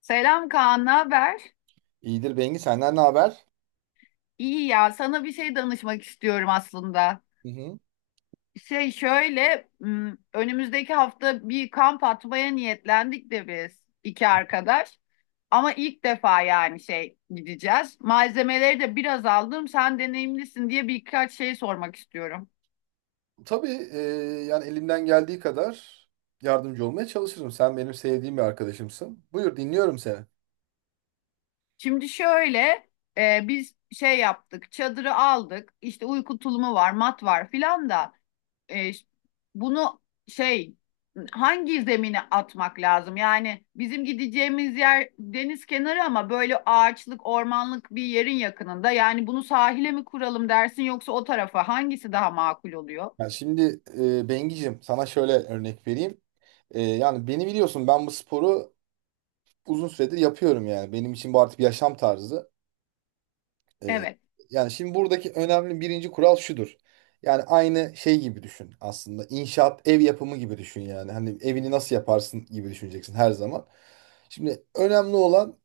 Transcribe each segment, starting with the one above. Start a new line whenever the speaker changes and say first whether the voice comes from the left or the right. left: Selam Kaan, ne haber?
right: İyidir Bengi senden ne haber?
left: İyi ya, sana bir şey danışmak istiyorum aslında.
right: Hı hı.
left: Önümüzdeki hafta bir kamp atmaya niyetlendik de biz iki arkadaş. Ama ilk defa gideceğiz. Malzemeleri de biraz aldım, sen deneyimlisin diye birkaç şey sormak istiyorum.
right: Tabii yani elimden geldiği kadar yardımcı olmaya çalışırım. Sen benim sevdiğim bir arkadaşımsın. Buyur dinliyorum seni.
left: Şimdi şöyle, Biz yaptık, çadırı aldık, İşte uyku tulumu var, mat var filan da. e, Bunu şey hangi zemine atmak lazım? Yani bizim gideceğimiz yer deniz kenarı ama böyle ağaçlık, ormanlık bir yerin yakınında. Yani bunu sahile mi kuralım dersin yoksa o tarafa hangisi daha makul oluyor?
right: Yani şimdi Bengi'cim sana şöyle örnek vereyim. Yani beni biliyorsun ben bu sporu uzun süredir yapıyorum yani. Benim için bu artık bir yaşam tarzı. E,
left: Evet,
right: Yani şimdi buradaki önemli birinci kural şudur. Yani aynı şey gibi düşün aslında. İnşaat, ev yapımı gibi düşün yani. Hani evini nasıl yaparsın gibi düşüneceksin her zaman. Şimdi önemli olan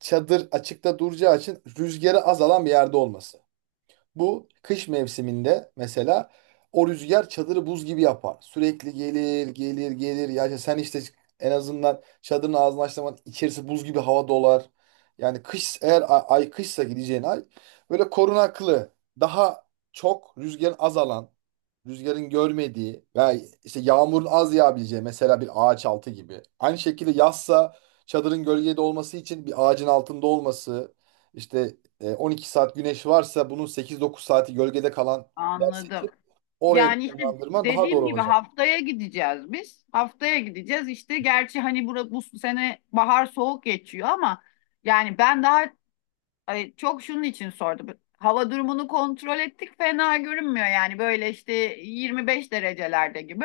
right: çadır açıkta duracağı için rüzgarı azalan bir yerde olması. Bu kış mevsiminde mesela o rüzgar çadırı buz gibi yapar. Sürekli gelir, gelir, gelir. Yani sen işte en azından çadırın ağzını açtığın zaman içerisi buz gibi hava dolar. Yani kış eğer ay kışsa gideceğin ay böyle korunaklı, daha çok rüzgarın azalan, rüzgarın görmediği veya işte yağmurun az yağabileceği mesela bir ağaç altı gibi. Aynı şekilde yazsa çadırın gölgede olması için bir ağacın altında olması, işte 12 saat güneş varsa bunun 8-9 saati gölgede kalan yer
left: anladım.
right: seçip oraya
left: Yani işte
right: konumlandırman daha doğru
left: dediğim gibi
right: olacak.
left: haftaya gideceğiz biz. Haftaya gideceğiz işte. Gerçi hani bu sene bahar soğuk geçiyor ama yani ben daha... Ay, çok şunun için sordum. Hava durumunu kontrol ettik. Fena görünmüyor, yani böyle işte 25 derecelerde gibi.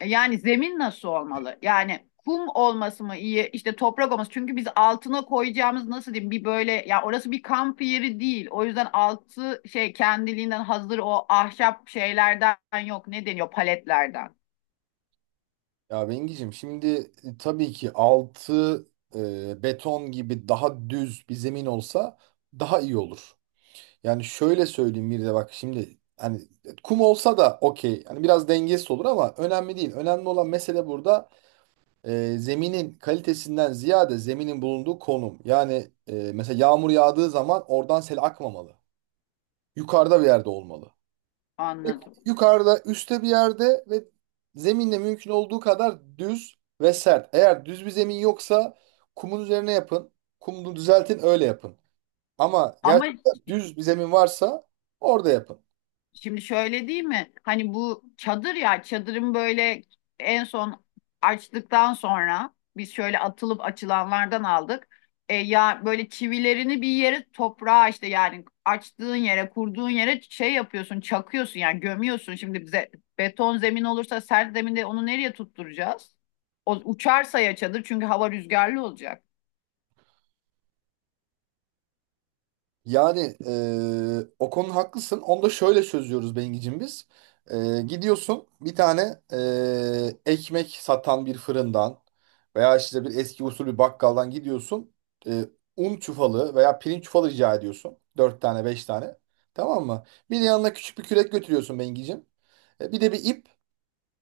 left: Yani zemin nasıl olmalı? Yani kum olması mı iyi? İşte toprak olması. Çünkü biz altına koyacağımız, nasıl diyeyim, bir böyle ya, orası bir kamp yeri değil. O yüzden altı kendiliğinden hazır o ahşap şeylerden yok. Ne deniyor? Paletlerden.
right: Ya Bengi'cim şimdi tabii ki altı beton gibi daha düz bir zemin olsa daha iyi olur. Yani şöyle söyleyeyim bir de bak şimdi hani kum olsa da okey. Hani biraz dengesiz olur ama önemli değil. Önemli olan mesele burada zeminin kalitesinden ziyade zeminin bulunduğu konum. Yani mesela yağmur yağdığı zaman oradan sel akmamalı. Yukarıda bir yerde olmalı.
left: Anladım.
right: Yukarıda, üstte bir yerde ve zeminle mümkün olduğu kadar düz ve sert. Eğer düz bir zemin yoksa kumun üzerine yapın. Kumunu düzeltin, öyle yapın. Ama
left: Ama
right: gerçekten düz bir zemin varsa orada yapın.
left: şimdi şöyle değil mi? Hani bu çadır, ya çadırın böyle en son açtıktan sonra biz şöyle atılıp açılanlardan aldık. E, ya böyle çivilerini bir yere toprağa, işte yani açtığın yere, kurduğun yere yapıyorsun, çakıyorsun yani, gömüyorsun. Şimdi bize beton zemin olursa, sert zeminde onu nereye tutturacağız? O uçarsa ya çadır, çünkü hava rüzgarlı olacak.
right: Yani o konuda haklısın. Onu da şöyle çözüyoruz Bengicim biz. Gidiyorsun bir tane ekmek satan bir fırından veya işte bir eski usul bir bakkaldan gidiyorsun. Eee, Un çuvalı veya pirinç çuvalı rica ediyorsun. Dört tane beş tane. Tamam mı? Bir de yanına küçük bir kürek götürüyorsun Bengicim. Bir de bir ip.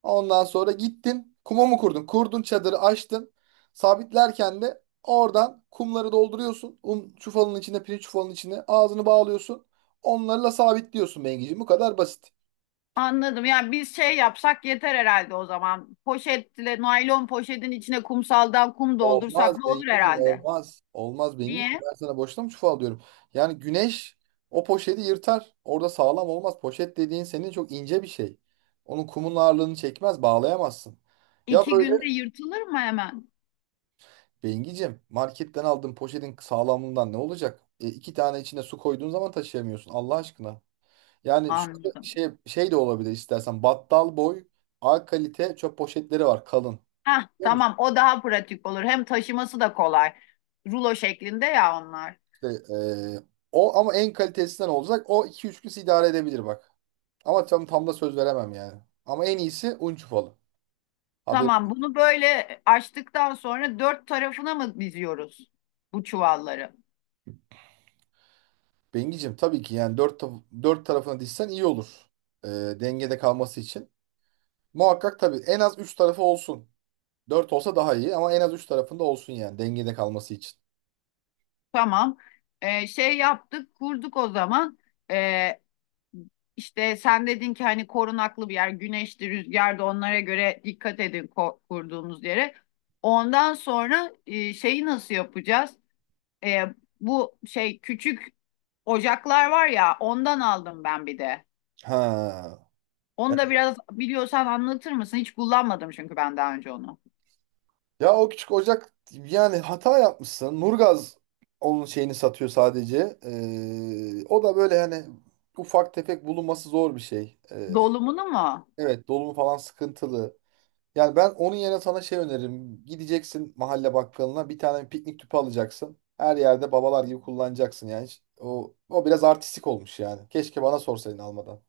right: Ondan sonra gittin kuma mı kurdun? Kurdun çadırı açtın. Sabitlerken de oradan kumları dolduruyorsun. Un çuvalının içine, pirinç çuvalının içine ağzını bağlıyorsun. Onlarla sabitliyorsun Bengiciğim. Bu kadar basit.
left: Anladım. Yani biz yapsak yeter herhalde o zaman. Poşetle, naylon poşetin içine kumsaldan kum
right: Olmaz
left: doldursak ne olur
right: Bengiciğim
left: herhalde.
right: olmaz. Olmaz Bengiciğim.
left: Niye?
right: Ben sana boşuna mı çuval diyorum. Yani güneş o poşeti yırtar. Orada sağlam olmaz. Poşet dediğin senin çok ince bir şey. Onun kumun ağırlığını çekmez, bağlayamazsın. Ya
left: İki
right: böyle
left: günde yırtılır mı hemen?
right: Bengicim, marketten aldığın poşetin sağlamlığından ne olacak? İki tane içine su koyduğun zaman taşıyamıyorsun Allah aşkına. Yani şu
left: Anladım.
right: şey, şey de olabilir istersen. Battal boy A kalite çöp poşetleri var kalın.
left: Hah,
right: Biliyor musun?
left: tamam, o daha pratik olur. Hem taşıması da kolay. Rulo şeklinde ya onlar.
right: İşte, e, o ama en kalitesinden olacak. O iki üç gün sizi idare edebilir bak. Ama tam da söz veremem yani. Ama en iyisi un çufalı. Abi
left: Tamam, bunu böyle açtıktan sonra dört tarafına mı diziyoruz bu çuvalları?
right: Bengicim tabii ki yani dört tarafına dişsen iyi olur. E, Dengede kalması için. Muhakkak tabii en az 3 tarafı olsun. 4 olsa daha iyi ama en az 3 tarafında olsun yani dengede kalması için.
left: Tamam. Şey yaptık, kurduk o zaman. Ee, işte sen dedin ki hani korunaklı bir yer, güneşli, rüzgarda onlara göre dikkat edin kurduğunuz yere. Ondan sonra şeyi nasıl yapacağız? E, bu küçük ocaklar var ya, ondan aldım ben bir de.
right: Ha.
left: Onu da biraz biliyorsan anlatır mısın? Hiç kullanmadım çünkü ben daha önce onu.
right: Ya o küçük ocak yani hata yapmışsın. Nurgaz onun şeyini satıyor sadece. O da böyle hani ufak tefek bulunması zor bir şey.
left: Dolumunu mu?
right: Evet dolumu falan sıkıntılı. Yani ben onun yerine sana şey öneririm. Gideceksin mahalle bakkalına bir tane piknik tüpü alacaksın. Her yerde babalar gibi kullanacaksın yani. O biraz artistik olmuş yani. Keşke bana sorsaydın almadan.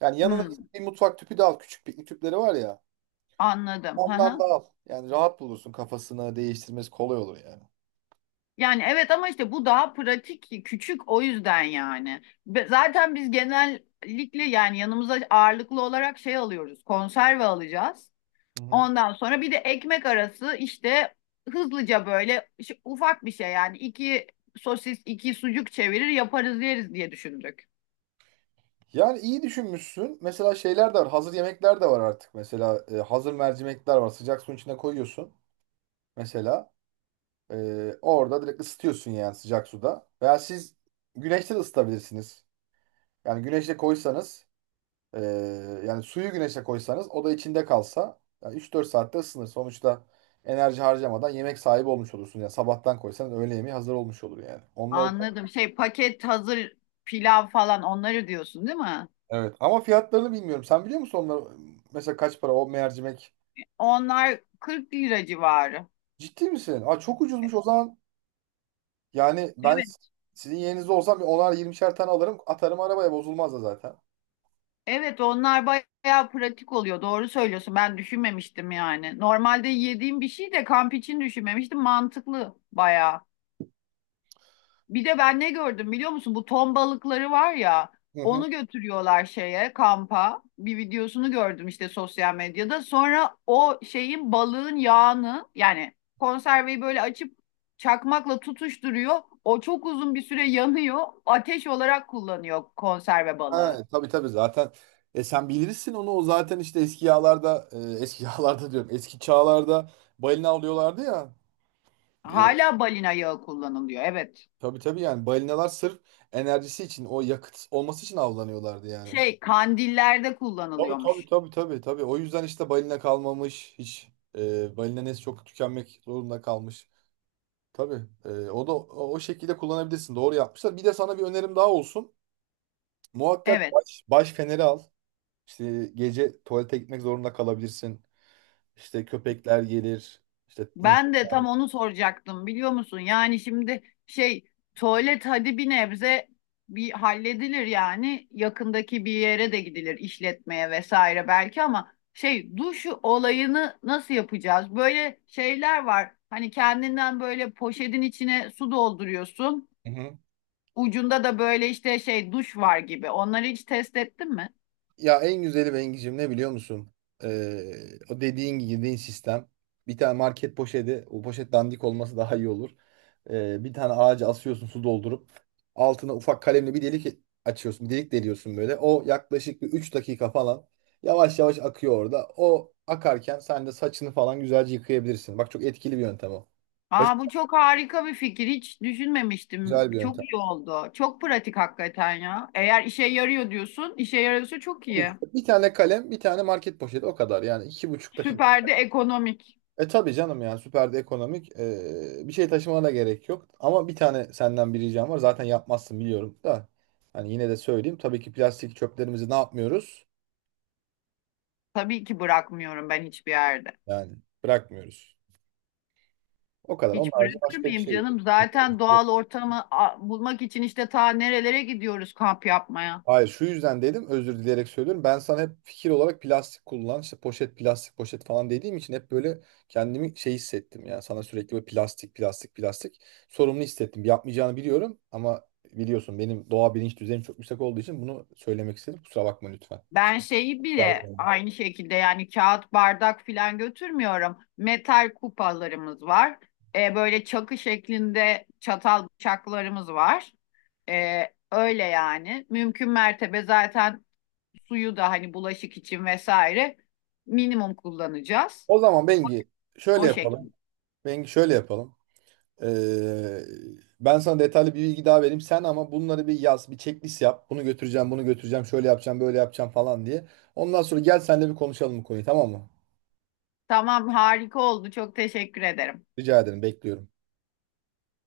right: Yani yanına
left: Hmm,
right: git bir mutfak tüpü de al. Küçük piknik tüpleri var ya.
left: anladım.
right: Ondan da al. Yani rahat bulursun kafasını değiştirmesi kolay olur yani.
left: Yani evet, ama işte bu daha pratik, küçük, o yüzden yani. Ve zaten biz genellikle yani yanımıza ağırlıklı olarak alıyoruz, konserve alacağız.
right: Hı hı.
left: Ondan sonra bir de ekmek arası işte hızlıca böyle işte ufak bir şey yani, iki sosis, iki sucuk çevirir yaparız, yeriz diye düşündük.
right: Yani iyi düşünmüşsün. Mesela şeyler de var. Hazır yemekler de var artık. Mesela hazır mercimekler var. Sıcak suyun içine koyuyorsun. Mesela e, orada direkt ısıtıyorsun yani sıcak suda. Veya siz güneşte de ısıtabilirsiniz. Yani güneşte koysanız Ee, yani suyu güneşe koysanız o da içinde kalsa yani 3-4 saatte ısınır. Sonuçta enerji harcamadan yemek sahibi olmuş olursun. Yani sabahtan koysanız öğle yemeği hazır olmuş olur yani. Onları
left: Anladım. Şey, paket hazır pilav falan, onları diyorsun değil mi?
right: evet ama fiyatlarını bilmiyorum. Sen biliyor musun onları mesela kaç para o mercimek?
left: Onlar 40 lira civarı.
right: Ciddi misin? Aa, çok ucuzmuş o zaman. Yani ben
left: Evet.
right: s- Sizin yerinizde olsam bir onar yirmişer tane alırım atarım arabaya bozulmaz da zaten.
left: Evet, onlar bayağı pratik oluyor. Doğru söylüyorsun. Ben düşünmemiştim yani. Normalde yediğim bir şey de, kamp için düşünmemiştim. Mantıklı bayağı. Bir de ben ne gördüm biliyor musun? Bu ton balıkları var ya.
right: Hı hı.
left: Onu götürüyorlar şeye, kampa. Bir videosunu gördüm işte, sosyal medyada. Sonra o şeyin, balığın yağını yani, konserveyi böyle açıp çakmakla tutuşturuyor. O çok uzun bir süre yanıyor. Ateş olarak kullanıyor konserve balığı.
right: Ha, tabii tabii zaten sen bilirsin onu o zaten işte eski yağlarda eski yağlarda diyorum eski çağlarda balina avlıyorlardı ya e,
left: Hala balina yağı kullanılıyor. Evet.
right: tabii tabii yani balinalar sırf enerjisi için o yakıt olması için avlanıyorlardı yani.
left: Şey, kandillerde
right: Tabii tabii
left: kullanılıyormuş.
right: tabii tabii tabii o yüzden işte balina kalmamış hiç balina nesli çok tükenmek zorunda kalmış. Tabii o da o şekilde kullanabilirsin doğru yapmışlar. Bir de sana bir önerim daha olsun muhakkak
left: Evet.
right: baş feneri al. İşte gece tuvalete gitmek zorunda kalabilirsin. İşte köpekler gelir. İşte
left: Ben de tam onu soracaktım, biliyor musun? Yani şimdi şey, tuvalet hadi bir nebze bir halledilir yani. Yakındaki bir yere de gidilir, işletmeye vesaire belki, ama şey, duş olayını nasıl yapacağız? Böyle şeyler var. Hani kendinden böyle, poşetin içine su dolduruyorsun.
right: Hı hı.
left: Ucunda da böyle işte şey, duş var gibi. Onları hiç test ettin mi?
right: Ya en güzeli Bengi'cim ne biliyor musun? Ee, O dediğin girdiğin sistem. Bir tane market poşeti. O poşet dandik olması daha iyi olur. Bir tane ağaca asıyorsun su doldurup. Altına ufak kalemle bir delik açıyorsun. Bir delik deliyorsun böyle. O yaklaşık bir 3 dakika falan. Yavaş yavaş akıyor orada. O akarken sen de saçını falan güzelce yıkayabilirsin. Bak çok etkili bir yöntem o. Basit,
left: Aa, bu çok harika bir fikir. Hiç düşünmemiştim.
right: güzel bir
left: Çok
right: yöntem.
left: iyi oldu. Çok pratik hakikaten ya. Eğer işe yarıyor diyorsun, işe yarıyorsa çok
right: Tabii
left: iyi.
right: ki. Bir tane kalem, bir tane market poşeti o kadar. Yani iki buçuk
left: Süper de ekonomik.
right: E tabii canım yani süperde ekonomik bir şey taşımana da gerek yok. Ama bir tane senden bir ricam var. Zaten yapmazsın biliyorum da. Hani yine de söyleyeyim. Tabii ki plastik çöplerimizi ne yapmıyoruz?
left: Tabii ki bırakmıyorum ben hiçbir yerde.
right: Yani bırakmıyoruz. O kadar. Onun
left: Hiç
right: harici
left: bırakır
right: başka bir
left: mıyım
right: şey yok.
left: canım? Zaten doğal ortamı bulmak için işte ta nerelere gidiyoruz kamp yapmaya.
right: Hayır şu yüzden dedim özür dileyerek söylüyorum. Ben sana hep fikir olarak plastik kullan işte poşet plastik poşet falan dediğim için hep böyle kendimi şey hissettim ya sana sürekli böyle plastik plastik plastik sorumlu hissettim. Yapmayacağını biliyorum ama biliyorsun benim doğa bilinç düzeyim çok yüksek olduğu için bunu söylemek istedim. Kusura bakma lütfen.
left: Ben şeyi bile
right: Yalvarırım.
left: aynı şekilde, yani kağıt bardak filan götürmüyorum. Metal kupalarımız var. Böyle çakı şeklinde çatal bıçaklarımız var. E, öyle yani. Mümkün mertebe zaten suyu da hani bulaşık için vesaire minimum kullanacağız.
right: O zaman Bengi şöyle
left: O
right: yapalım.
left: şekilde.
right: Bengi şöyle yapalım. Ee, Ben sana detaylı bir bilgi daha vereyim. Sen ama bunları bir yaz, bir checklist yap. Bunu götüreceğim, bunu götüreceğim, şöyle yapacağım, böyle yapacağım falan diye. Ondan sonra gel seninle bir konuşalım bu konuyu, tamam mı?
left: Tamam, harika oldu. Çok teşekkür ederim.
right: Rica ederim, bekliyorum.